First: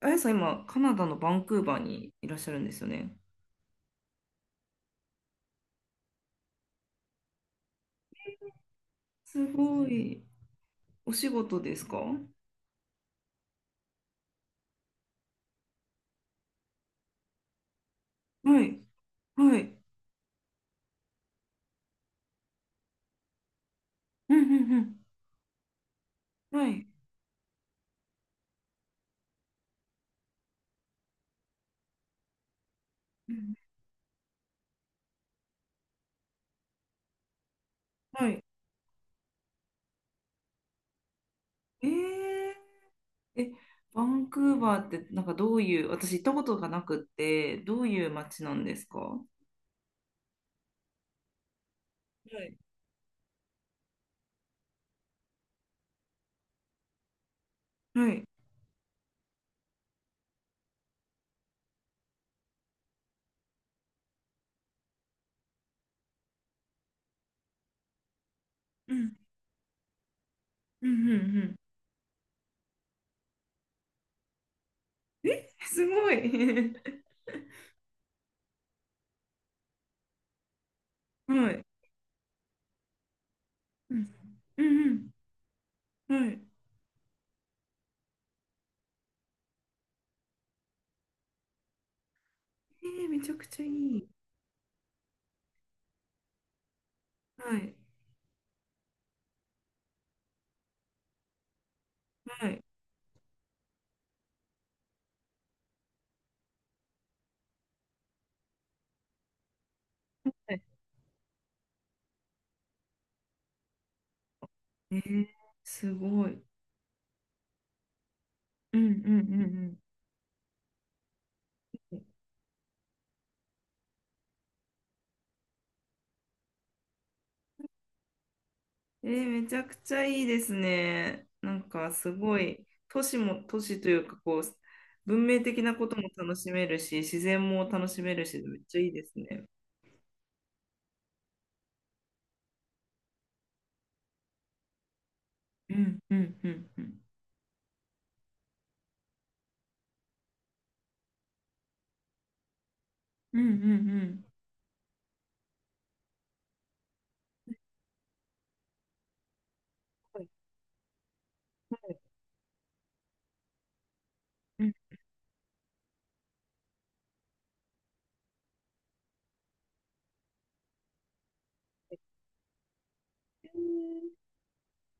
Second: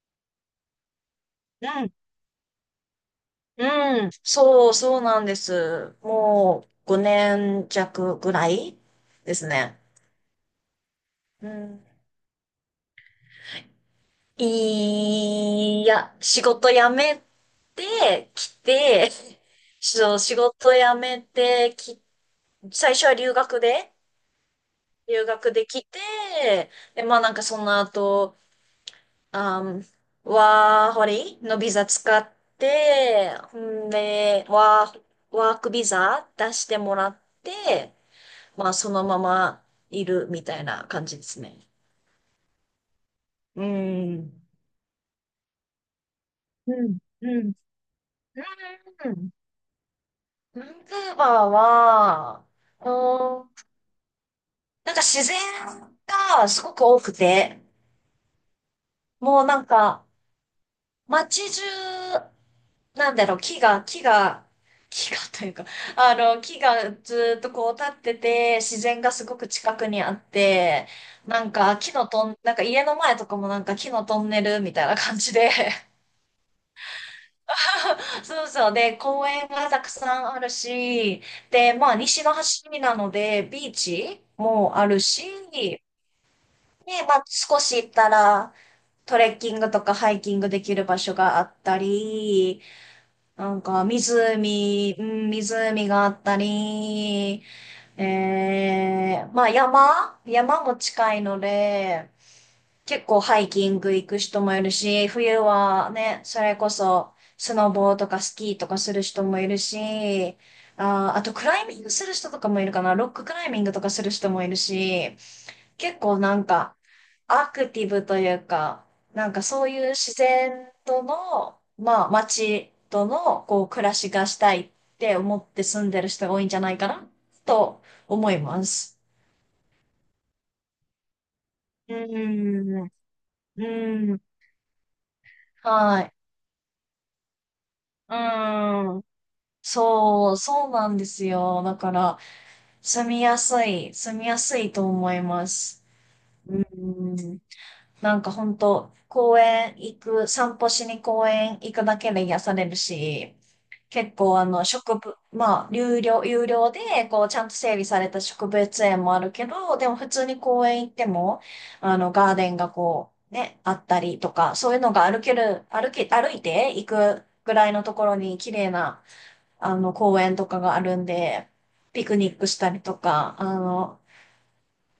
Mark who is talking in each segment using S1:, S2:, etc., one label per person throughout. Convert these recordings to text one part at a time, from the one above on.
S1: あやさん、今、カナダのバンクー
S2: う
S1: バー
S2: ん、
S1: にいらっしゃるんですよね。
S2: うん、そう、そうなんです。もう5年弱ぐらいで
S1: す
S2: すね。
S1: ごい。お仕
S2: う
S1: 事で
S2: ん、
S1: すか？は
S2: いや、仕事辞めてき
S1: い。
S2: て、
S1: は い。
S2: そう仕事辞めてき、最初は
S1: うんうんう
S2: 留学できて、
S1: ん。はい。
S2: で、まあなんかその後、あん、ワーホリのビザ使っ
S1: う
S2: て、
S1: ん
S2: んで、ワークビザ出してもらって、
S1: はい。
S2: まあ、そのままいるみたいな感じですね。
S1: えー、え、
S2: う
S1: バン
S2: ん。
S1: クーバーって、なんかどういう、私行ったことがな
S2: うん。
S1: くっ
S2: うん。うん。
S1: て、どういう街なんですか？は
S2: バンクーバーは、
S1: い。
S2: うーん、なんか自然がすごく多くて、
S1: はい。
S2: もうなんか、街中、なんだろう、木がというか、木がずっとこう立ってて、自
S1: う
S2: 然が
S1: ん。
S2: すごく近くにあっ
S1: う
S2: て、
S1: んうんう
S2: なん
S1: ん。
S2: か木のトン、なんか家の前とかもなんか木のトンネルみたいな感じで、
S1: すごい。
S2: そうそう。で、公園がたくさんあるし、
S1: はい。
S2: で、まあ、西の端なので、ビー
S1: うん。
S2: チ
S1: う
S2: もある
S1: ん
S2: し、で、
S1: うん。はい。
S2: まあ、少し行ったら、トレッキングとかハイキングできる場所があったり、
S1: えー、めちゃく
S2: なん
S1: ちゃい
S2: か、
S1: い。
S2: 湖、うん、湖があったり、
S1: はい。
S2: まあ、山も近いので、
S1: はい。
S2: 結構ハイキング行く人もいるし、冬はね、それこそスノボーとかスキーとかする人もいるし、
S1: はい。
S2: あとクライミングする人とかもいるかな、ロッククライミングとかする人もいる
S1: え
S2: し、
S1: ー、す
S2: 結構
S1: ご
S2: な
S1: い。
S2: んかアクティブという
S1: うん
S2: か、
S1: うんう
S2: なんかそう
S1: ん
S2: いう自然との、まあ街とのこう暮らしがしたいって思って住んでる人が多いんじゃないかなと思います。
S1: うん。えー、めちゃくちゃいいですね。なんか
S2: うー
S1: すごい、
S2: ん。う
S1: 都市も都市という
S2: ー
S1: か、
S2: ん。
S1: こう、文明的なこと
S2: は
S1: も
S2: い。
S1: 楽しめるし、自然も楽し
S2: う
S1: めるし、めっちゃいい
S2: ーん。
S1: ですね。
S2: そう、そうなんですよ。だから、住みやすいと思いま
S1: う
S2: す。
S1: んうんう
S2: う
S1: んうん。
S2: ん。なんか本当公園行く、散歩しに公園行くだけで癒されるし、
S1: うんうんう
S2: 結
S1: ん。
S2: 構あのまあ、有料で、こう、ちゃんと整備された植物園もあるけど、でも普通に
S1: は
S2: 公園行っても、
S1: いは
S2: あ
S1: い。
S2: の、ガーデンがこう、ね、あったりとか、
S1: う
S2: そ
S1: ん。
S2: ういうのが歩ける、歩け、歩いて行くぐらいのところに綺麗な公園とかがあるんで、ピクニックしたりとか、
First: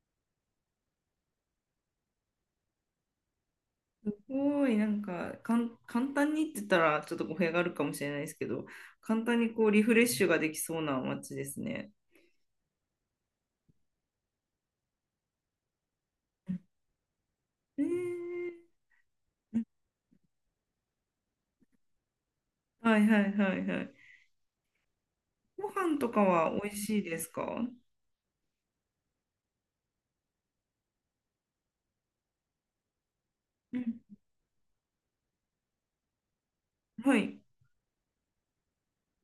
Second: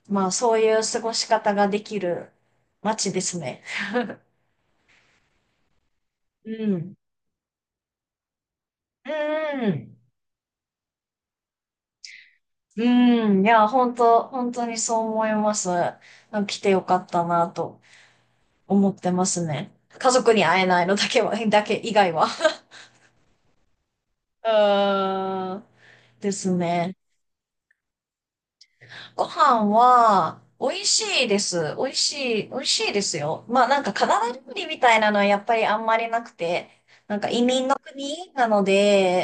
S2: まあ、そういう過ごし方ができる街ですね。
S1: すごい、簡単にって言っ
S2: う
S1: た
S2: ん。
S1: ら、ちょっと語弊があるかもしれないですけど、簡単にこ
S2: う
S1: う、リフ
S2: ん。
S1: レッシュができそうな街ですね。
S2: うん。いや、本当本当にそう思います。
S1: うん。
S2: 来てよかったな
S1: え
S2: と
S1: ー。
S2: 思ってますね。家族に会えないのだけは、だけ以外は。
S1: はいはいはいはい。
S2: うーん。
S1: ご飯と か
S2: で
S1: は
S2: す
S1: 美味
S2: ね。
S1: しいですか？
S2: ご飯は、美味しいです。美味しいですよ。まあ
S1: う
S2: なんか
S1: ん。
S2: カナダ料理みたいなのはやっぱりあんまりなくて、
S1: は
S2: なんか
S1: い。
S2: 移民の国なの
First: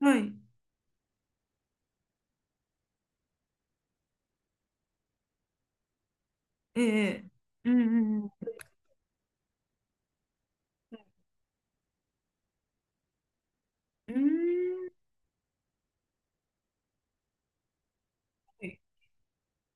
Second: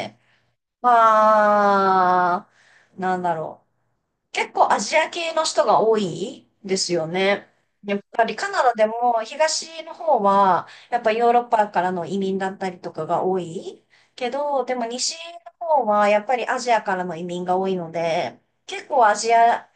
S1: はい。
S2: まあ、なんだろう。結構アジア系の人が多いで
S1: え
S2: すよ
S1: え。
S2: ね。
S1: うんう
S2: やっ
S1: ん
S2: ぱ
S1: う
S2: り
S1: ん。
S2: カナダでも東の方はやっぱヨーロッパからの移民だったりとかが多い
S1: うー
S2: けど、でも
S1: ん。
S2: 西の方はやっぱりアジアからの移民が多いので、
S1: はい。
S2: 結構アジア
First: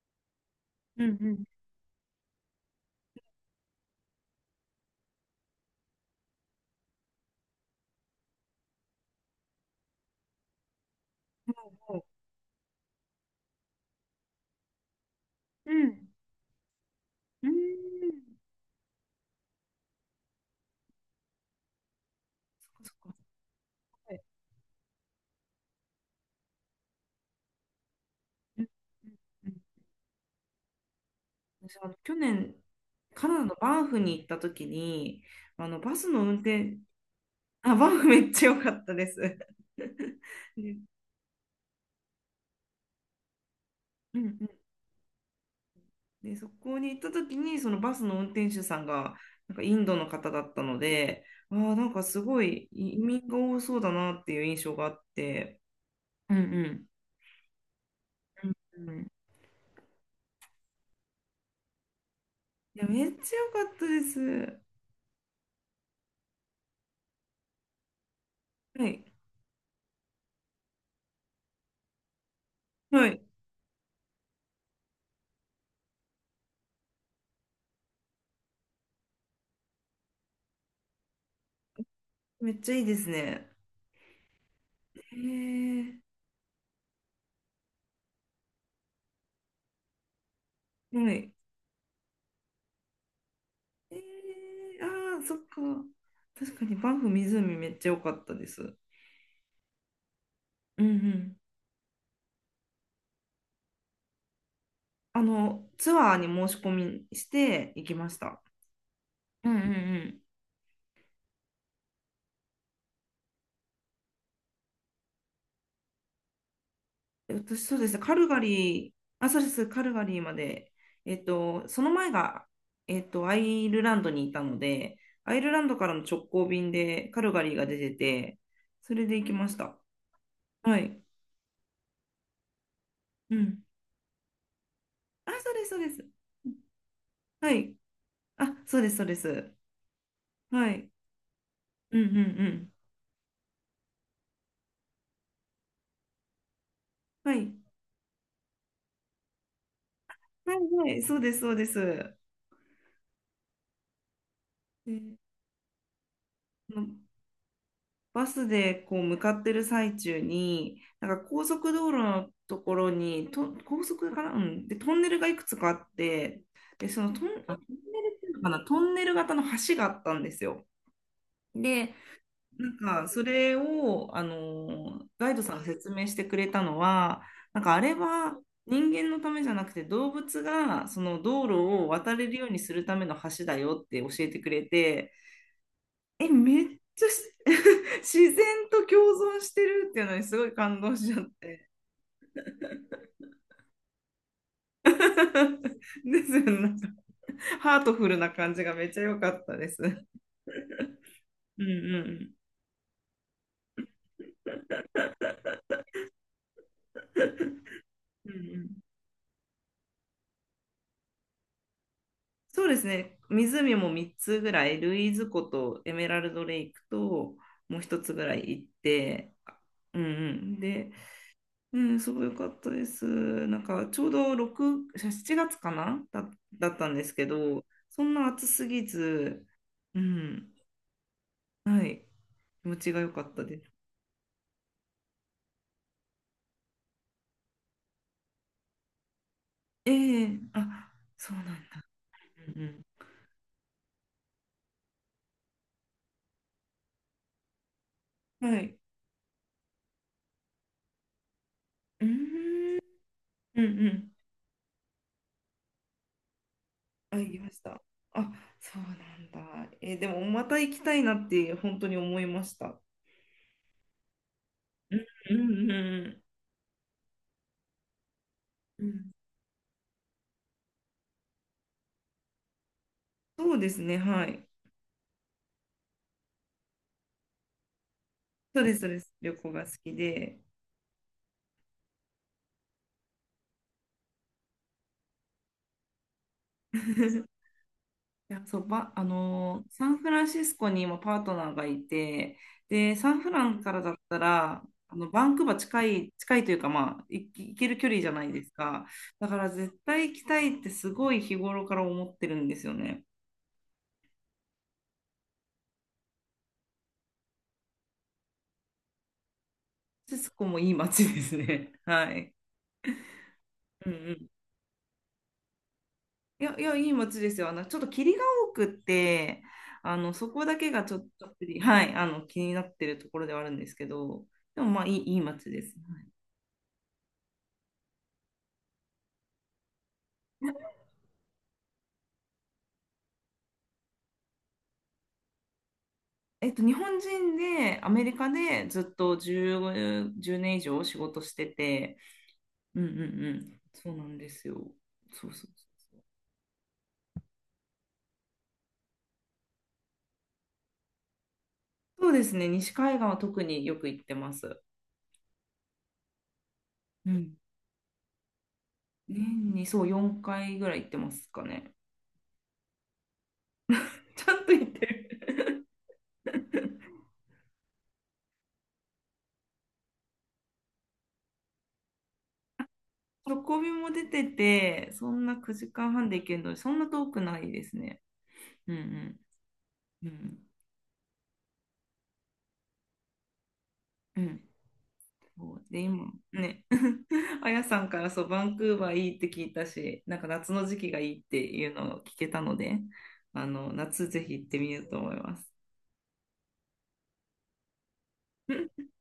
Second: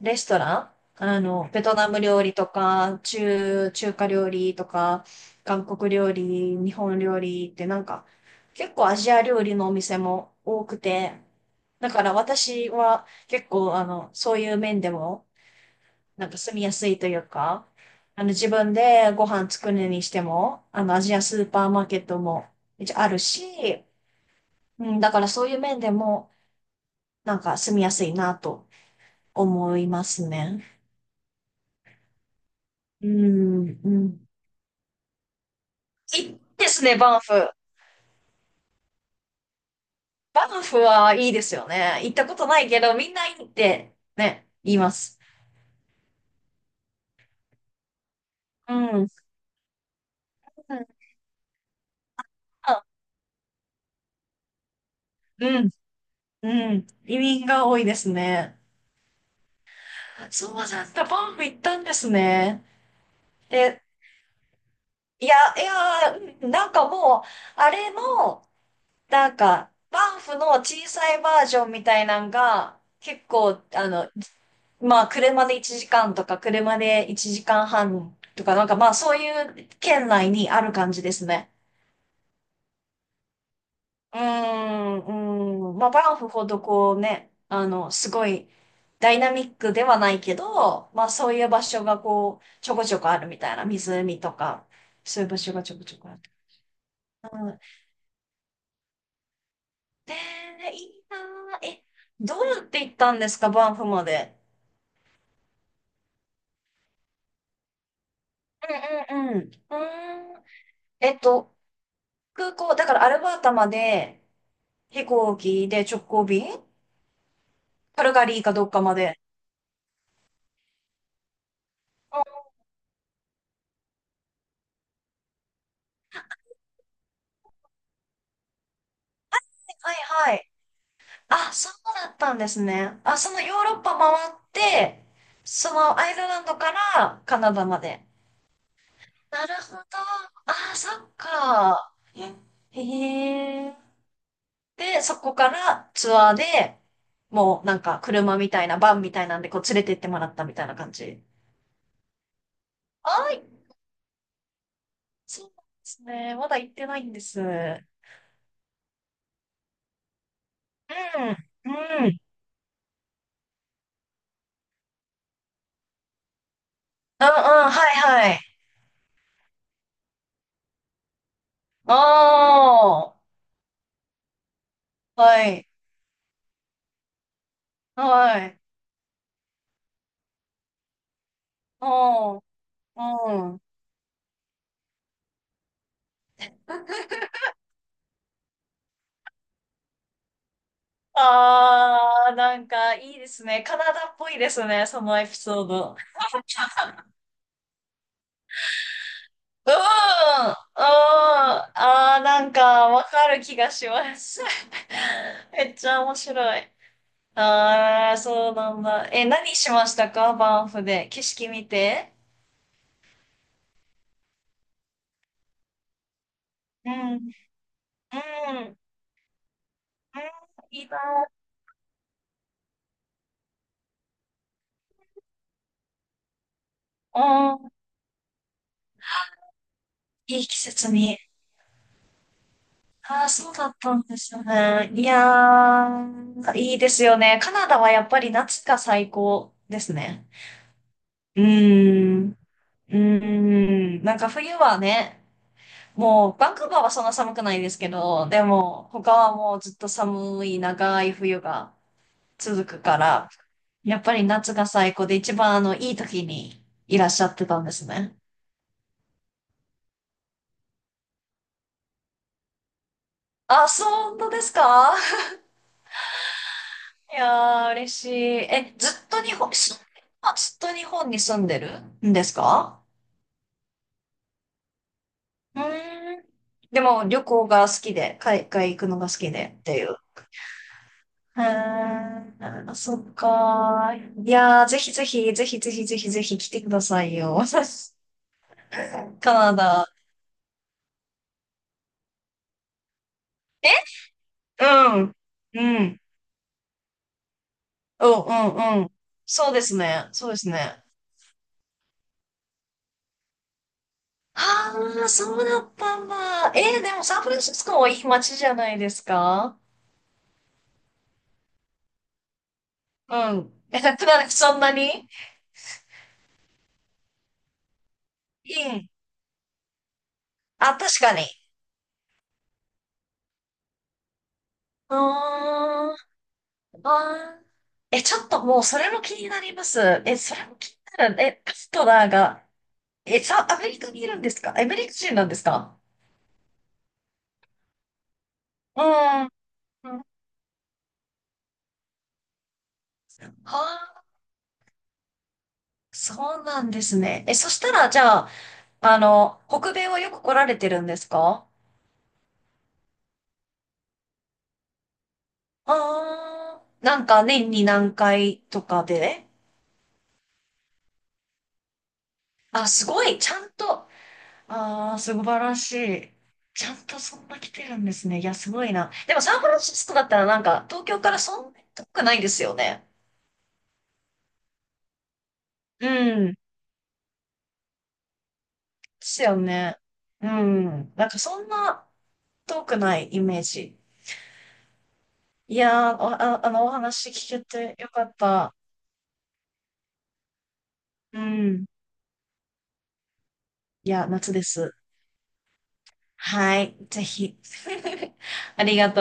S2: レストラン、
S1: うん
S2: あ
S1: うん。
S2: の、ベトナム料理とか、中華料理とか、韓国料理、日本料理ってなんか結構アジア料理のお店も多くて、
S1: はう。
S2: だ
S1: ほ
S2: か
S1: う。
S2: ら私は結構、あの、そういう面でも、
S1: うん。
S2: なんか住みやすいという
S1: うー
S2: か、あの、
S1: ん。
S2: 自分でご飯作るにしても、あの、アジアスーパーマーケットも
S1: そ
S2: 一
S1: っ
S2: 応あ
S1: かそっか。
S2: るし、
S1: はい。
S2: うん、だからそういう面でも、なんか住みやすいな
S1: う
S2: と
S1: んうんうん。
S2: 思いますね。
S1: 私、あの、去年、
S2: う
S1: カナダのバ
S2: ん、
S1: ン
S2: う
S1: フに行っ
S2: ん。
S1: た時に、あの、バス
S2: い
S1: の運
S2: いで
S1: 転、
S2: すね、バンフ。
S1: あ、バンフめっちゃ良かったです。で、
S2: バ
S1: う
S2: ンフ
S1: ん
S2: はいいですよね。行ったことないけど、みんないいって
S1: う
S2: ね、
S1: ん、
S2: 言います。
S1: で、そこに行った時に、そのバスの運転手
S2: う
S1: さん
S2: ん。うん、
S1: が、なんかインドの方だったので、ああ、なんかすごい
S2: あ、
S1: 移民が多そうだなっていう印象があって、
S2: うん、
S1: うんう
S2: う
S1: ん
S2: ん。移民が多いですね。
S1: うんうん。
S2: そうなんだ、ったバンフ行ったんですね。
S1: いや、めっちゃ良かっ
S2: で、
S1: たです。
S2: いや、いや、うん、なんかもう、あれの、
S1: はい。
S2: なんか、バンフの小さいバージョンみたいなんが、
S1: はい。
S2: 結構、あの、まあ、車で1時間とか、車で1時間半とか、なんかまあ、そういう県内にある感じですね。
S1: めっちゃいいですね。
S2: うーん、うん。
S1: へ
S2: まあ、
S1: え。
S2: バンフほどこうね、すごいダイナミックではないけど、まあ
S1: は
S2: そ
S1: い。
S2: ういう場所がこう、ちょこちょこあるみたいな、
S1: え
S2: 湖とか、
S1: ー、あ
S2: そ
S1: あ、
S2: ういう
S1: そ
S2: 場
S1: っ
S2: 所
S1: か。
S2: がちょこちょこある。
S1: 確かにバンフ
S2: う
S1: 湖
S2: ん。
S1: めっちゃ良かったです。
S2: で、
S1: う
S2: い
S1: んう
S2: いな
S1: ん。
S2: ぁ。え、どうやって行ったんですか、バンフまで？
S1: あの、ツアーに申し込みして行きました。
S2: うんうんう
S1: う
S2: ん。
S1: んうん
S2: う
S1: うん。
S2: ーん。えっと、空港、だからアルバータまで飛行機で直行便、
S1: 私、そうですね、
S2: カル
S1: カ
S2: ガ
S1: ルガ
S2: リーかどっか
S1: リー、
S2: まで。
S1: あ、そうです、カルガリーまで、えっと、その前
S2: うん、
S1: が、えっと、アイルランドにいたので、アイルランドからの直行便でカルガリーが出てて、それで行きました。
S2: はい。
S1: はい。
S2: あ、そうだったんですね。あ、そ
S1: う
S2: のヨ
S1: ん。
S2: ーロッパ回って、
S1: あ、そうです、
S2: そ
S1: そうで
S2: のアイル
S1: す。
S2: ランドからカ
S1: は
S2: ナダ
S1: い。
S2: まで。
S1: あ、そうです、そうで
S2: な
S1: す。
S2: るほど。
S1: は
S2: あ、そ
S1: い。
S2: っか。
S1: うんうんうん。
S2: へえ。で、そこからツアーで、
S1: はい。
S2: もうなんか車みたいな、バンみたいなんでこう連れて行ってもらったみ
S1: は
S2: たい
S1: い、
S2: な
S1: は
S2: 感
S1: い、そう
S2: じ。
S1: です、そうです。
S2: はい。
S1: で、
S2: そうなんですね。まだ行っ
S1: あの、
S2: てないんです。うん。
S1: バスでこう向かってる最中に、なんか高
S2: う
S1: 速
S2: ん。うん。うん
S1: 道
S2: う
S1: 路
S2: んうんう
S1: のところに、高速かな、うん、で、トンネルがいくつかあって、で、
S2: ん。
S1: トン
S2: はい
S1: ネルっていう
S2: はい。
S1: のかな、トンネル型の橋があったんですよ。で、なんか
S2: あ
S1: それを、
S2: あ。
S1: ガイド
S2: は
S1: さんが
S2: い。
S1: 説明してくれたのは、なんかあれは
S2: はい。
S1: 人間のためじゃなくて動物がその道路を渡れる
S2: あ
S1: ようにするた
S2: あ。
S1: めの
S2: う
S1: 橋だ
S2: ん。
S1: よって教えてくれて、え、めっちゃし 自然と共存してるっていうのにすごい感動しちゃって。
S2: あー、なんかいいですね。カナダっぽいですね、そ のエピソード。
S1: ですよね。なんか ハートフルな感じがめっちゃ良かったで
S2: うん、う
S1: す。
S2: ん、
S1: うんう
S2: あー、
S1: ん
S2: なんかわかる気がします。めっちゃ面白い。あー、
S1: うん。うん
S2: そう
S1: うん、
S2: なんだ。え、何しましたか、バンフで？景色見て。
S1: そうですね。湖も3つぐらい、ルイーズ湖とエメラルドレイク
S2: うん、うん、
S1: と、もう一つ
S2: う
S1: ぐらい行っ
S2: ん、
S1: て、うんうん。
S2: いい
S1: で、
S2: な。
S1: うん、すごい良かったです。なんかちょうど6、7月かなだったんです
S2: う
S1: けど、
S2: ん、
S1: そんな暑すぎず、う
S2: いい
S1: ん。
S2: 季節に。
S1: はい。気持ちが良か
S2: ああ、
S1: った
S2: そう
S1: です。
S2: だったんですよね。いやー、いいですよね。カナダはやっぱり夏が最高で
S1: え
S2: すね。
S1: え、あ、そう
S2: う
S1: なんだ。
S2: ーん。
S1: うん
S2: うーん。なんか冬はね、もうバンクーバーはそんな寒くないですけど、で
S1: うん。はい。
S2: も他はもうずっと寒い長い冬が
S1: うー
S2: 続
S1: ん、
S2: くから、
S1: うんう
S2: やっ
S1: ん。
S2: ぱり夏が最高で一番いい時にいらっ
S1: あ、
S2: しゃ
S1: 言
S2: っ
S1: い
S2: て
S1: ま
S2: た
S1: し
S2: んで
S1: た。
S2: すね。
S1: あ、そうなんだ。えー、でもまた行きたいなって本当に思いました。
S2: あ、そうなんですか？
S1: うんうんう
S2: いやー、嬉しい。え、
S1: ん。
S2: ず
S1: う
S2: っ
S1: ん。
S2: と日本、ずっと日本に住んでるんですか？
S1: そうですね、はい。
S2: うーん。でも旅行が好きで、海
S1: そう
S2: 外
S1: で
S2: 行
S1: す、そ
S2: く
S1: う
S2: の
S1: で
S2: が
S1: す。
S2: 好き
S1: 旅行
S2: でっ
S1: が好
S2: てい
S1: き
S2: う。
S1: で。
S2: へえ、あ、そっか。いやー、ぜひぜひ、ぜひぜひぜひぜひ来てくださいよ。
S1: いや、そう、ば、あ
S2: カナ
S1: のーサン
S2: ダ。
S1: フランシスコにもパートナーがいて、で、サンフランからだったら、
S2: う
S1: あ
S2: ん。う
S1: の、
S2: ん。
S1: バンクーバー
S2: う
S1: 近
S2: ん、
S1: い、近いというか、まあ、行ける距離
S2: う
S1: じゃないです
S2: ん、う
S1: か？
S2: ん。
S1: だから
S2: そうで
S1: 絶
S2: す
S1: 対
S2: ね。
S1: 行き
S2: そうで
S1: た
S2: す
S1: いって
S2: ね。
S1: すごい日頃から思ってるんですよね。
S2: ああ、そうだったんだ。でもサンフランシスコもいい街じゃないですか？
S1: シスコもいい街ですね。はい。
S2: うん。え、
S1: うん
S2: な
S1: う
S2: ん
S1: ん。
S2: かそんなに。
S1: いや、いや、いい街ですよ。あの、ちょっと霧が多
S2: う
S1: くっ
S2: ん。
S1: て、あの、そこだけ
S2: あ、
S1: がちょ
S2: 確
S1: っ
S2: か
S1: と、
S2: に。
S1: はい、あの、気になってるところではあるんですけど、でもまあ、いい、いい街です。
S2: あー、あー。え、ちょっともうそれも気になります。え、それも気になる。え、カストナーが、え、じゃあ、アメリカにいるんですか？アメリカ人なんですか？
S1: えっと、日本人でアメリカでず
S2: う
S1: っと
S2: ん。は
S1: 10、年以上仕事してて、うんうんう
S2: あ、
S1: ん、そうなんですよ。そうそうそう。
S2: そうなんですね。え、そしたら、じゃあ、北米はよく来られてるんですか？
S1: そうですね、西海岸は特によく行ってます。
S2: ああー、なん
S1: う
S2: か
S1: ん。
S2: 年に何回とかで？
S1: 年にそう4回ぐらい行ってますかね。
S2: あ、すごい、ちゃんと、
S1: ちゃんと行って
S2: ああ、
S1: る。
S2: 素晴らしい。ちゃんとそんな来てるんですね。いや、すごいな。でもサンフランシスコだったらなんか、東京からそんなに遠くないですよね。
S1: 直びも出てて、そんな9時
S2: う
S1: 間半で行
S2: ん。で
S1: けるので、そんな遠くないですね。うんう
S2: すよね。
S1: ん。う
S2: う
S1: ん。
S2: ん。なんかそんな遠くないイメージ。
S1: うん。そ
S2: い
S1: うで、
S2: やー、お
S1: 今、
S2: あ、
S1: ね、
S2: お 話聞け
S1: あや
S2: て
S1: さ
S2: よ
S1: んか
S2: か
S1: ら
S2: っ
S1: そう、バ
S2: た。
S1: ンクーバーいいって聞いたし、なんか夏の時期がい
S2: う
S1: いって
S2: ん。
S1: いうのを聞けたので、あの、
S2: いや、
S1: 夏ぜ
S2: 夏
S1: ひ
S2: で
S1: 行ってみ
S2: す。
S1: ようと思います。
S2: はい。ぜひ。ありがとう。